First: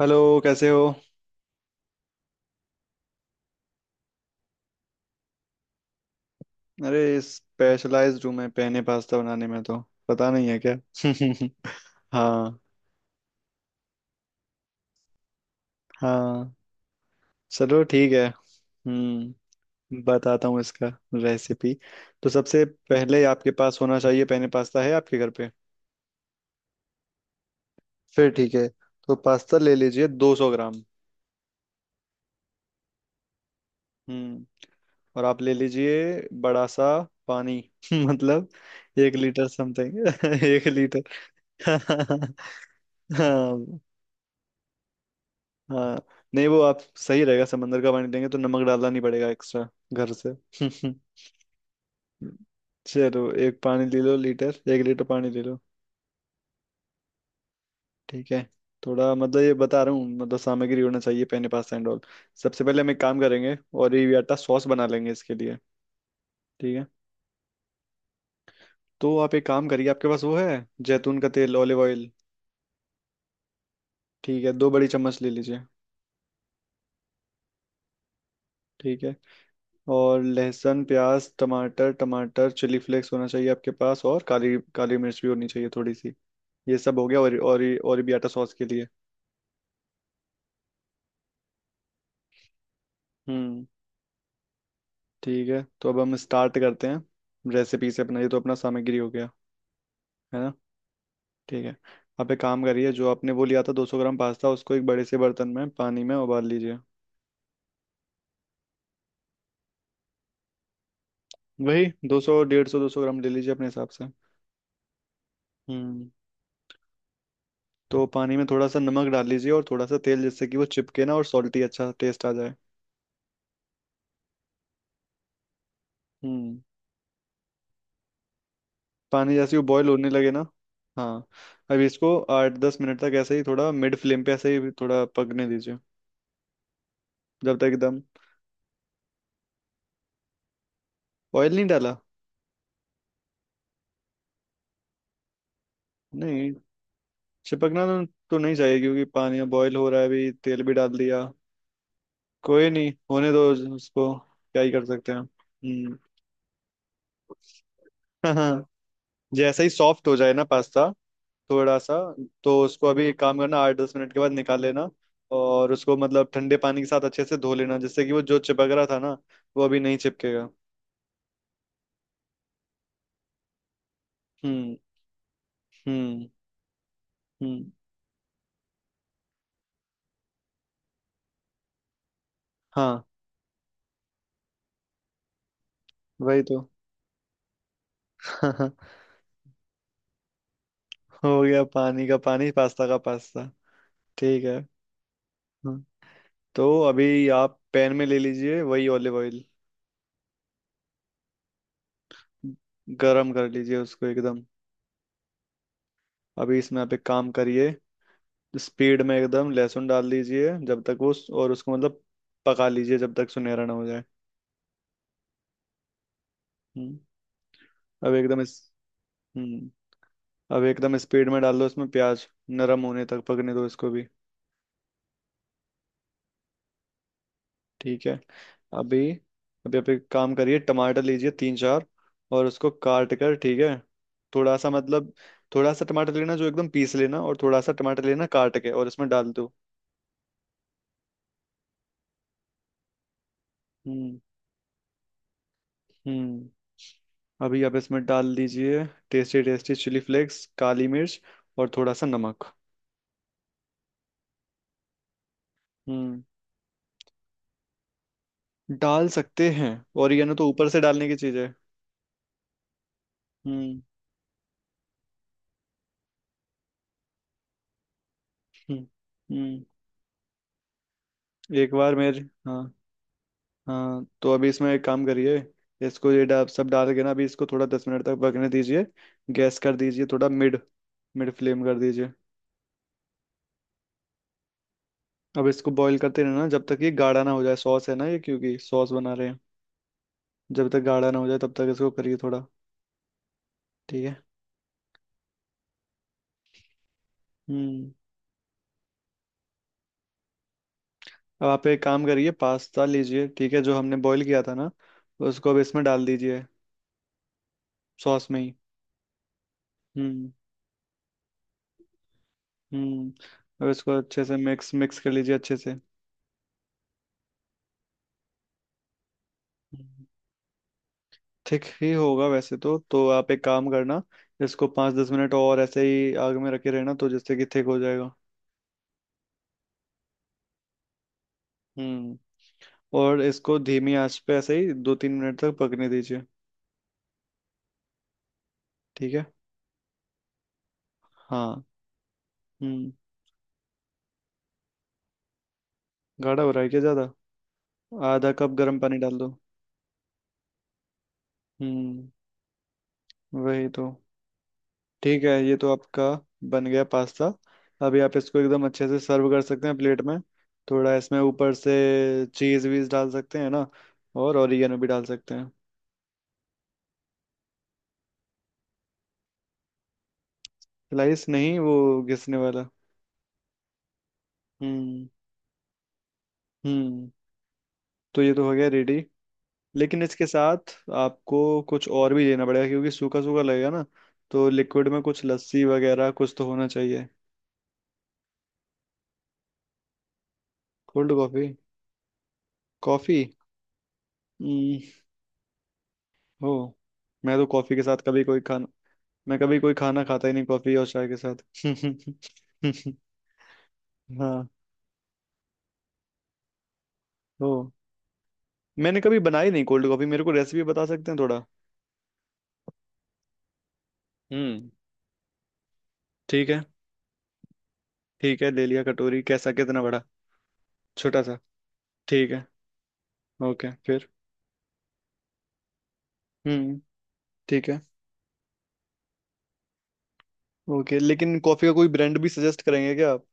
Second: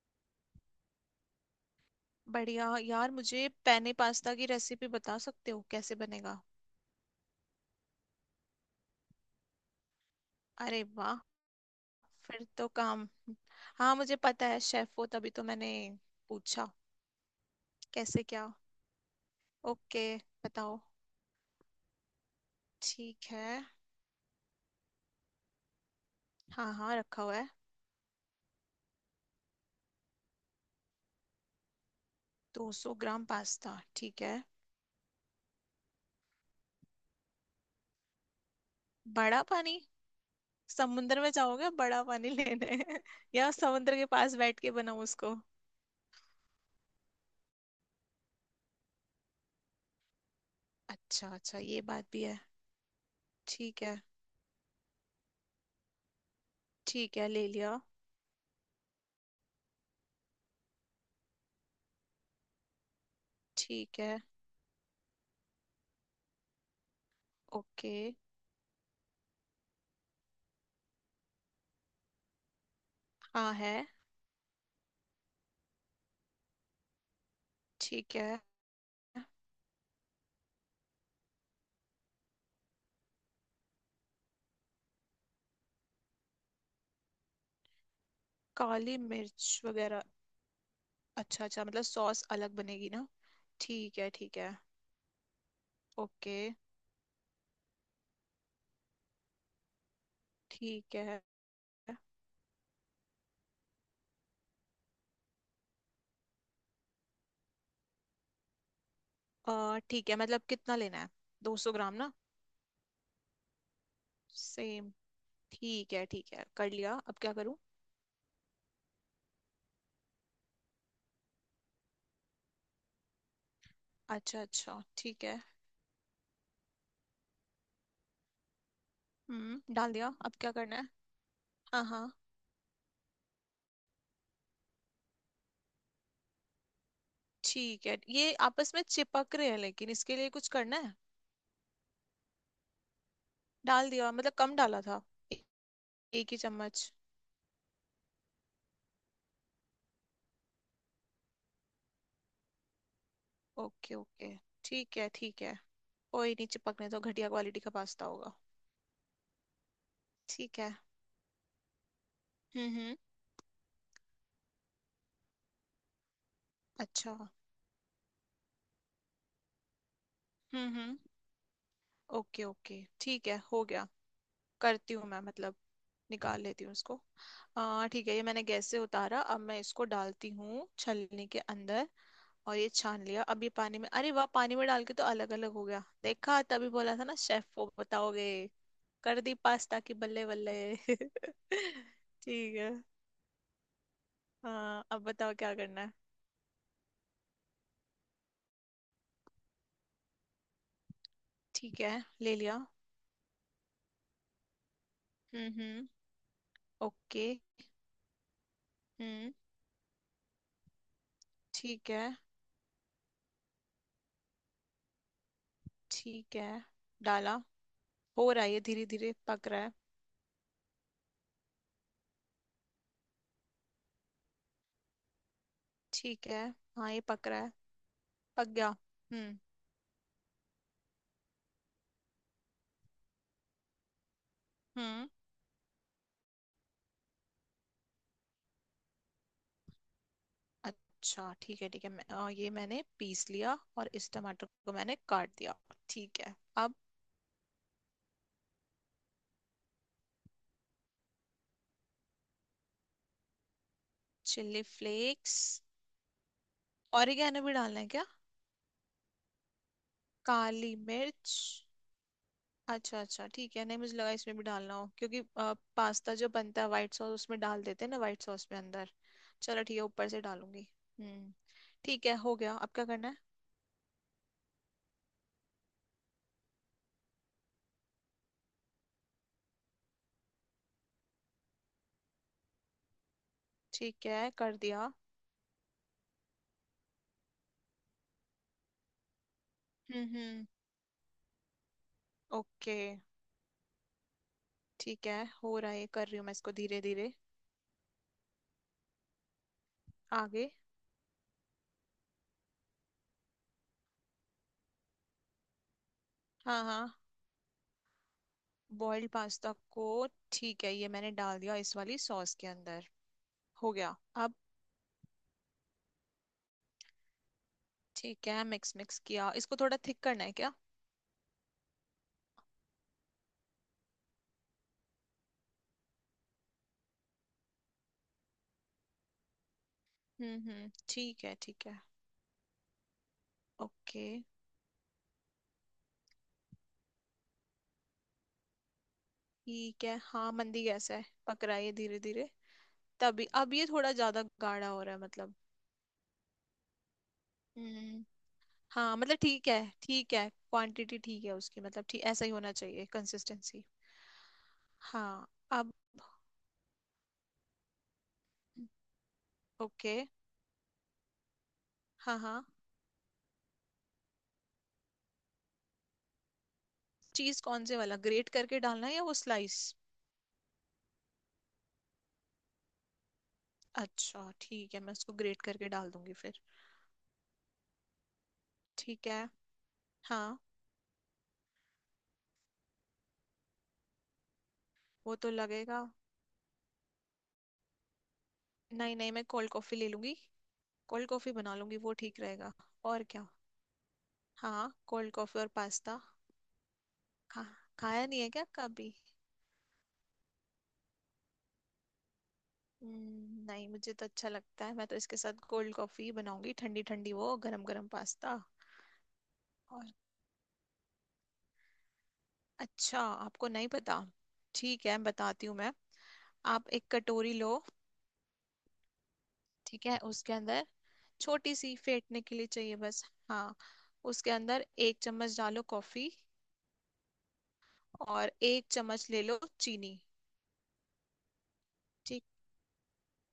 Hello. कैसे हो। बढ़िया यार, मुझे पेने पास्ता की रेसिपी बता सकते हो, कैसे बनेगा? अरे स्पेशलाइज्ड हूँ मैं पेने पास्ता बनाने में तो। पता नहीं है क्या। अरे वाह। फिर हाँ। तो काम। हाँ, मुझे पता है शेफ हो, तभी तो मैंने हाँ पूछा। चलो ठीक कैसे है। क्या? हम्म। ओके, बताता हूँ बताओ। इसका रेसिपी। तो सबसे पहले ठीक आपके है। पास होना चाहिए पेने पास्ता है आपके घर पे। हाँ हाँ, रखा हुआ है। फिर ठीक है। तो पास्ता ले लीजिए 200 ग्राम। 200 ग्राम पास्ता, ठीक है। हम्म। और आप ले लीजिए बड़ा सा पानी। मतलब एक बड़ा लीटर पानी? समथिंग। 1 लीटर। समुद्र में जाओगे बड़ा पानी लेने? या हाँ। समुद्र के पास बैठ के बनाओ उसको। हाँ नहीं वो आप सही रहेगा समंदर का पानी लेंगे तो नमक डालना नहीं पड़ेगा एक्स्ट्रा घर से। अच्छा अच्छा, ये बात भी है। चलो एक ठीक पानी है। ले लो लीटर 1 लीटर पानी ले लो। ठीक है, ले लिया। ठीक है। थोड़ा मतलब ये बता रहा हूँ मतलब सामग्री होना चाहिए पेन पास्ता एंड ऑल। सबसे पहले हम एक काम करेंगे और ठीक ये है। आटा सॉस बना लेंगे इसके लिए। ठीक है। ओके। तो आप एक काम करिए आपके पास वो है जैतून का तेल ऑलिव ऑयल। हाँ है। ठीक है 2 बड़ी चम्मच ले लीजिए। ठीक है। ठीक है। और लहसुन प्याज टमाटर टमाटर चिली फ्लेक्स होना चाहिए आपके पास और काली काली मिर्च भी होनी चाहिए थोड़ी सी। ये सब हो गया। और ओरिबियाटा सॉस के लिए। काली मिर्च वगैरह। अच्छा अच्छा, मतलब सॉस अलग बनेगी ना? हम्म। ठीक है ठीक है। ठीक है तो अब हम ओके। स्टार्ट करते हैं रेसिपी से अपना। ये तो अपना सामग्री हो गया है ना। ठीक है। ठीक है। आप एक काम करिए जो आपने वो लिया था 200 ग्राम पास्ता उसको एक बड़े से बर्तन में पानी में उबाल लीजिए। ठीक है, मतलब कितना लेना है? दो सौ वही ग्राम ना? 200 150 200 ग्राम ले लीजिए अपने हिसाब से। सेम। ठीक है हम्म। ठीक है, कर लिया, अब क्या करूं? तो पानी में थोड़ा सा नमक डाल लीजिए और थोड़ा सा तेल जिससे कि वो चिपके ना और सॉल्टी अच्छा टेस्ट आ जाए। अच्छा अच्छा ठीक है। हम्म। पानी जैसे ही वो हम्म, बॉयल डाल होने दिया, लगे अब ना। क्या करना है? हाँ। अब हाँ हाँ। इसको 8-10 मिनट तक ऐसे ही थोड़ा मिड फ्लेम पे ऐसे ही थोड़ा पकने दीजिए। जब तक ठीक है, एकदम ये आपस में चिपक रहे हैं, लेकिन इसके लिए कुछ करना है? ऑयल नहीं डाला। डाल दिया, मतलब कम डाला था। ए- एक ही नहीं चम्मच। चिपकना तो नहीं चाहिए क्योंकि पानी बॉयल हो रहा है अभी तेल भी डाल दिया। कोई नहीं होने दो। ओके उसको ओके, क्या ही कर ठीक है सकते हैं। ठीक है। हम्म। कोई नहीं, चिपकने तो घटिया क्वालिटी का पास्ता हाँ होगा। हाँ। जैसे ही सॉफ्ट हो जाए ना ठीक है। पास्ता थोड़ा सा तो उसको हम्म। अभी एक काम करना 8-10 मिनट के बाद निकाल लेना और उसको मतलब ठंडे पानी के साथ अच्छा अच्छे हम्म। से धो लेना जिससे कि वो जो चिपक रहा था ना वो अभी नहीं चिपकेगा। हम्म। ओके ओके, ठीक है, हो गया। हम्म। करती हूँ मैं, मतलब हम्म। निकाल लेती हूँ इसको। हम्म। आ ठीक है, ये मैंने गैस से उतारा, अब मैं इसको डालती हूँ छलनी के अंदर। और ये छान हाँ। लिया, अब ये पानी में अरे वाह, पानी में डाल के तो अलग अलग हो गया, देखा? वही तो। तभी बोला था ना शेफ वो बताओगे। कर दी पास्ता की बल्ले बल्ले। हो गया पानी का पानी ठीक है। पास्ता का पास्ता। ठीक है। हाँ, अब बताओ क्या करना हाँ। है? तो अभी आप पैन में ले लीजिए वही ऑलिव ऑयल। ठीक है, ले लिया। गरम कर लीजिए उसको एकदम। हम्म। अभी इसमें आप एक ओके। काम करिए स्पीड में हम्म। एकदम लहसुन डाल दीजिए जब तक उस और उसको ठीक मतलब है पका लीजिए जब तक सुनहरा ना हो जाए। ठीक है। हम्म, डाला। अब हो एकदम रहा इस है, ये धीरे धीरे पक रहा हम्म है। अब एकदम स्पीड में डाल दो उसमें प्याज। नरम होने तक पकने दो इसको भी। ठीक है। हाँ, ये पक रहा है। ठीक है। पक गया। अभी हम्म अभी आप एक काम करिए टमाटर लीजिए तीन चार। और उसको काट कर ठीक है। थोड़ा सा हम्म। मतलब थोड़ा सा टमाटर लेना जो एकदम पीस लेना और थोड़ा सा टमाटर लेना काट के और इसमें डाल दो। अच्छा ठीक है ठीक है। ये मैंने पीस लिया और इस हम्म। टमाटर को मैंने काट दिया। ठीक है। हम्म। अब अभी आप इसमें डाल दीजिए टेस्टी टेस्टी चिली फ्लेक्स काली मिर्च और थोड़ा सा नमक। Chilli flakes. हम्म। ऑरिगेनो भी डालना है क्या? डाल सकते हैं। और ये ना तो ऊपर काली से डालने की मिर्च। चीज है। अच्छा अच्छा ठीक है, नहीं, हम्म। मुझे लगा इसमें भी डालना हो, क्योंकि पास्ता जो बनता है व्हाइट सॉस, उसमें डाल देते हैं ना व्हाइट सॉस में हम्म। अंदर। चलो हम्म। ठीक है, ऊपर से डालूंगी। हम्म। एक बार ठीक है, मेरे। हो गया, हाँ अब क्या करना है? हाँ तो अभी इसमें एक काम करिए इसको सब डाल के ना अभी इसको थोड़ा 10 मिनट तक पकने दीजिए। गैस कर दीजिए थोड़ा मिड मिड फ्लेम कर दीजिए। ठीक है, कर दिया। अब इसको बॉईल करते रहना जब तक ये गाढ़ा ना हो जाए सॉस है ना ये क्योंकि सॉस बना रहे हैं। हम्म। जब तक गाढ़ा ना हो जाए तब तक इसको करिए थोड़ा। ओके। ठीक है। ठीक है। हो रहा है, कर रही हूँ मैं इसको धीरे धीरे। हम्म। आगे। अब आप एक काम करिए पास्ता लीजिए ठीक है जो हमने बॉईल किया था ना उसको अब इसमें डाल दीजिए हाँ हाँ। सॉस में ही। बॉइल्ड पास्ता को? हम्म। ठीक है, ये मैंने डाल दिया इस वाली सॉस के अंदर। हम्म। अब हो गया। इसको अच्छे अब से मिक्स मिक्स कर लीजिए अच्छे ठीक है, मिक्स मिक्स किया, इसको थोड़ा से। थिक करना है क्या? ठीक ही होगा वैसे तो आप एक काम करना इसको 5-10 मिनट और ऐसे ही आग में रखे रहना तो जिससे कि थिक हो जाएगा। हम्म, ठीक है ठीक है। हम्म। और इसको धीमी ओके। आंच पे ऐसे ही 2-3 मिनट तक पकने दीजिए। ठीक है। ठीक है। हाँ, मंदी गैस है, पक रहा हाँ। है ये धीरे धीरे। हम्म। तभी अब ये थोड़ा ज्यादा गाढ़ा हो रहा है मतलब। गाढ़ा हो रहा है क्या ज़्यादा। हम्म। आधा कप गर्म हाँ, पानी मतलब डाल दो। ठीक है ठीक है, क्वांटिटी ठीक है उसकी, मतलब ठीक हम्म। ऐसा ही होना चाहिए कंसिस्टेंसी। वही तो। ठीक हाँ, है। ये अब तो आपका बन गया पास्ता। अभी आप इसको एकदम अच्छे से सर्व कर सकते हैं ओके। प्लेट में। थोड़ा इसमें ऊपर से हाँ हाँ। चीज़ वीज डाल सकते हैं ना। और ओरिगेनो भी डाल सकते हैं। चीज कौन से वाला, ग्रेट करके डालना है या वो स्लाइस? स्लाइस नहीं वो घिसने वाला। अच्छा ठीक है, मैं हम्म। उसको ग्रेट करके डाल दूंगी फिर। हम्म। तो ये तो हो गया रेडी। ठीक है। लेकिन इसके हाँ। साथ आपको कुछ और भी देना पड़ेगा क्योंकि सूखा सूखा लगेगा ना तो लिक्विड में वो कुछ तो लस्सी लगेगा। वगैरह कुछ तो होना चाहिए। नहीं नहीं, मैं कोल्ड कॉफी ले लूंगी। Cold cold coffee coffee. बना लूंगी, वो ठीक रहेगा। और कॉफी। क्या। हाँ, हम्म। कोल्ड कॉफी और पास्ता। हो। मैं खा तो कॉफी के साथ खाया नहीं कभी है कोई क्या खाना कभी? मैं कभी कोई खाना खाता ही नहीं कॉफी और चाय के साथ। नहीं, मुझे तो अच्छा हाँ। लगता है, मैं तो इसके साथ कोल्ड कॉफी बनाऊंगी, ठंडी ठंडी वो हो। गरम गरम पास्ता। मैंने कभी बनाई नहीं और। कोल्ड कॉफी मेरे को रेसिपी बता सकते हैं थोड़ा। अच्छा। आपको नहीं पता? हम्म। ठीक है, बताती हूँ मैं। ठीक है। आप एक कटोरी लो। ठीक है ले लिया कटोरी कैसा कितना ठीक है, बड़ा। उसके अंदर छोटा सा। छोटी सी फेंटने ठीक के है। लिए चाहिए बस। हाँ। ओके फिर। उसके अंदर एक चम्मच डालो कॉफी। हम्म। ठीक है। और एक चम्मच ले लो चीनी। ओके लेकिन कॉफी का कोई ब्रांड ठीक। भी सजेस्ट करेंगे क्या आप।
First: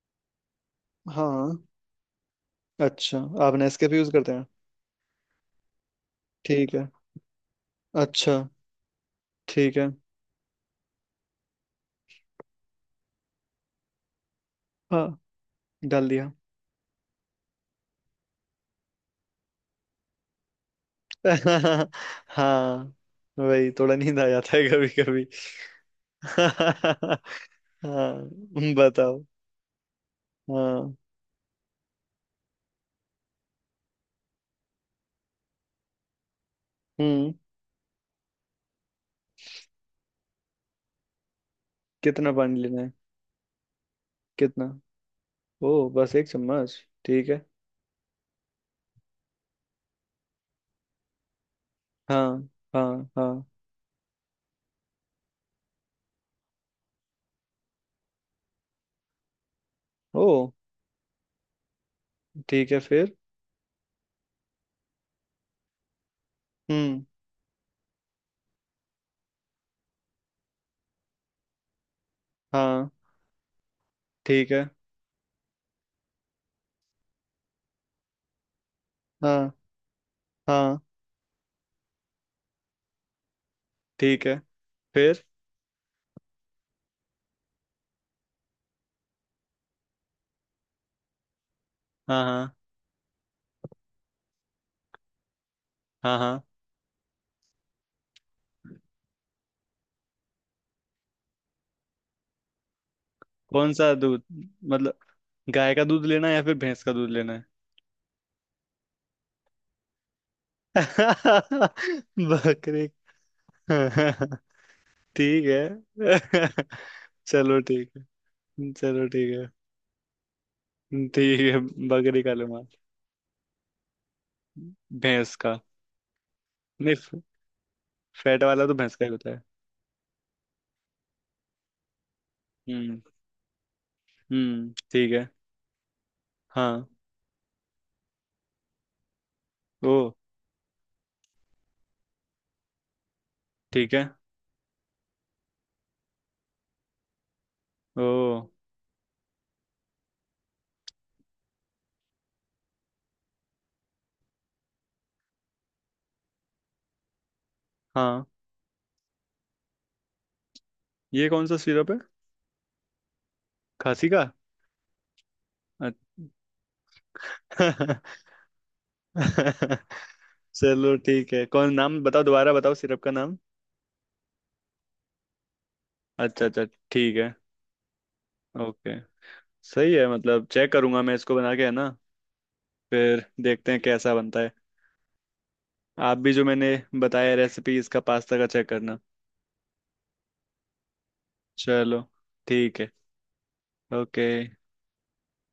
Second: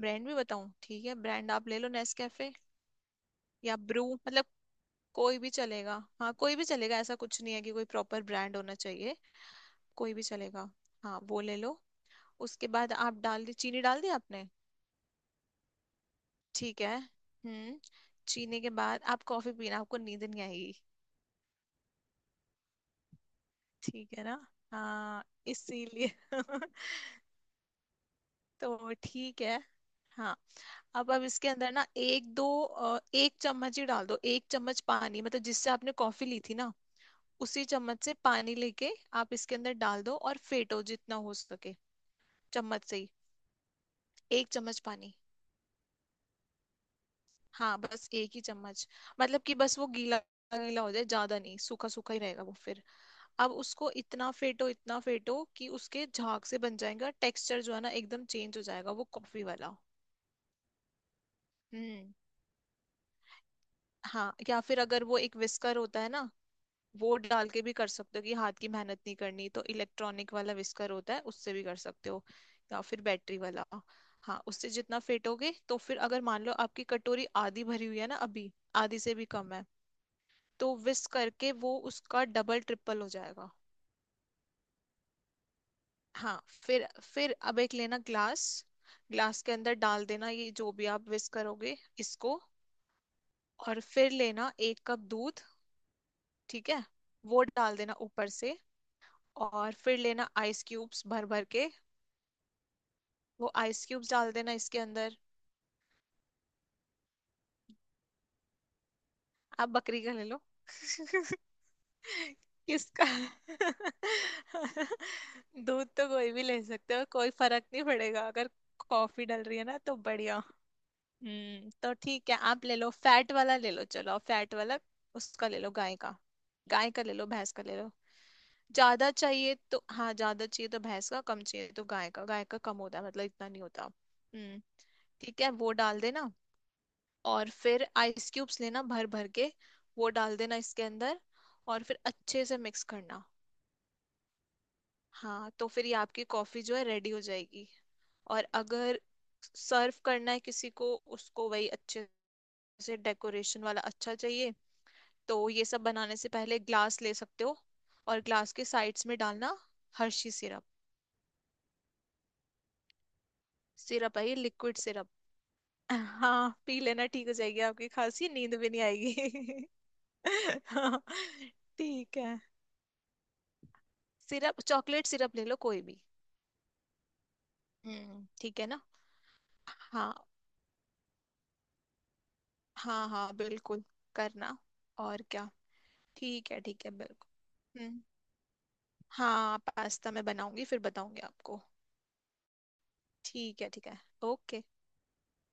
ब्रांड भी बताऊँ? ठीक है, हाँ ब्रांड आप ले लो नेस्कैफे अच्छा। आप या नेस्कैफे ब्रू, यूज करते मतलब हैं। कोई भी चलेगा। हाँ, कोई भी ठीक है चलेगा, ऐसा कुछ नहीं है कि कोई प्रॉपर अच्छा ब्रांड होना चाहिए। ठीक है। कोई भी चलेगा। हाँ, वो ले लो। उसके बाद आप डाल दी, चीनी डाल दी आपने? हाँ डाल दिया। ठीक है। हम्म। चीनी के बाद आप कॉफी पीना, आपको नींद नहीं आएगी। हाँ वही थोड़ा नींद ठीक है आ ना। जाता है कभी कभी। हाँ, इसीलिए। हाँ तो बताओ ठीक है। हाँ, हाँ। अब इसके अंदर ना एक दो एक चम्मच ही डाल दो, एक चम्मच पानी मतलब, जिससे आपने कॉफी ली थी ना, हम्म। उसी चम्मच से पानी लेके आप इसके अंदर डाल दो और फेटो जितना हो सके। कितना पानी लेना चम्मच है से ही, एक कितना। चम्मच पानी। ओ बस 1 चम्मच। ठीक है। हाँ, बस एक ही चम्मच। मतलब कि बस वो गीला गीला हो जाए, ज्यादा नहीं, सूखा सूखा ही रहेगा हाँ वो फिर। हाँ। हाँ। अब उसको इतना फेटो कि उसके झाग से बन जाएगा टेक्सचर जो है ना, एकदम चेंज हो जाएगा वो कॉफी वाला। ओ हम्म। ठीक है फिर। हाँ, या फिर अगर वो एक विस्कर होता है ना, हम्म। वो डाल के भी कर सकते हो, कि हाथ की मेहनत नहीं करनी तो इलेक्ट्रॉनिक वाला विस्कर होता है, उससे भी कर सकते हो। या हाँ। फिर बैटरी वाला। हाँ, ठीक है। उससे जितना फेटोगे तो फिर अगर मान लो आपकी कटोरी आधी भरी हुई है ना अभी, आधी से भी हाँ कम है, तो हाँ। whisk करके वो उसका डबल ट्रिपल हो जाएगा। ठीक है फिर। हाँ फिर अब एक लेना ग्लास, ग्लास के अंदर डाल देना ये जो भी आप whisk करोगे हाँ इसको। हाँ और फिर लेना एक कप दूध। हाँ हाँ। ठीक है। वो डाल देना ऊपर से। और फिर लेना आइस क्यूब्स भर भर के। वो कौन आइस सा क्यूब्स दूध डाल देना इसके मतलब अंदर। गाय का दूध लेना है या फिर भैंस का दूध लेना है। आप बकरी का ले लो। बकरे किसका? ठीक दूध तो कोई भी ले है। सकते हो, कोई चलो फर्क नहीं ठीक पड़ेगा अगर है चलो कॉफी डल ठीक रही है ना तो बढ़िया। है। ठीक है हम्म, तो बकरी ठीक का है, लूंगा आप ले लो फैट वाला, ले लो, चलो आप फैट वाला भैंस उसका का। ले लो, गाय का। गाय नहीं का ले लो, भैंस का ले लो। फैट वाला तो भैंस का ज्यादा ही होता है। चाहिए तो हाँ, ज्यादा चाहिए तो भैंस का, कम चाहिए तो गाय का, गाय का कम होता हम्म। है, मतलब इतना नहीं होता। हम्म। हम्म। ठीक है। ठीक है, वो डाल देना। हाँ। और फिर आइस क्यूब्स लेना भर भर के, ओ। वो डाल देना इसके अंदर। और फिर अच्छे से मिक्स करना। ठीक है। हाँ, तो फिर ये आपकी कॉफी जो है रेडी हो जाएगी। और ओ। अगर सर्व करना है किसी को उसको, वही अच्छे जैसे डेकोरेशन वाला अच्छा चाहिए, तो ये सब बनाने से पहले ग्लास ले सकते हो। और हाँ ग्लास के साइड्स में डालना हर्षी सिरप। ये कौन सा सिरप है। खांसी सिरप का है ये लिक्विड सिरप। अच्छा। हाँ, पी लेना, ठीक हो जाएगी आपकी खांसी, नींद भी नहीं आएगी। चलो हाँ, ठीक है कौन नाम ठीक बताओ है। दोबारा बताओ सिरप का नाम। सिरप चॉकलेट सिरप ले लो कोई भी। अच्छा अच्छा। ठीक है। हम्म, ठीक है ना। ओके। सही है हाँ मतलब चेक करूंगा मैं इसको बना के है ना। हाँ फिर हाँ देखते हैं बिल्कुल। कैसा बनता है। करना। और क्या। आप भी जो ठीक है मैंने ठीक है, बताया रेसिपी बिल्कुल, इसका हम्म। पास्ता का चेक करना। हाँ, पास्ता मैं बनाऊंगी, फिर बताऊंगी आपको। चलो ठीक है। ठीक है ठीक है। ओके। ओके।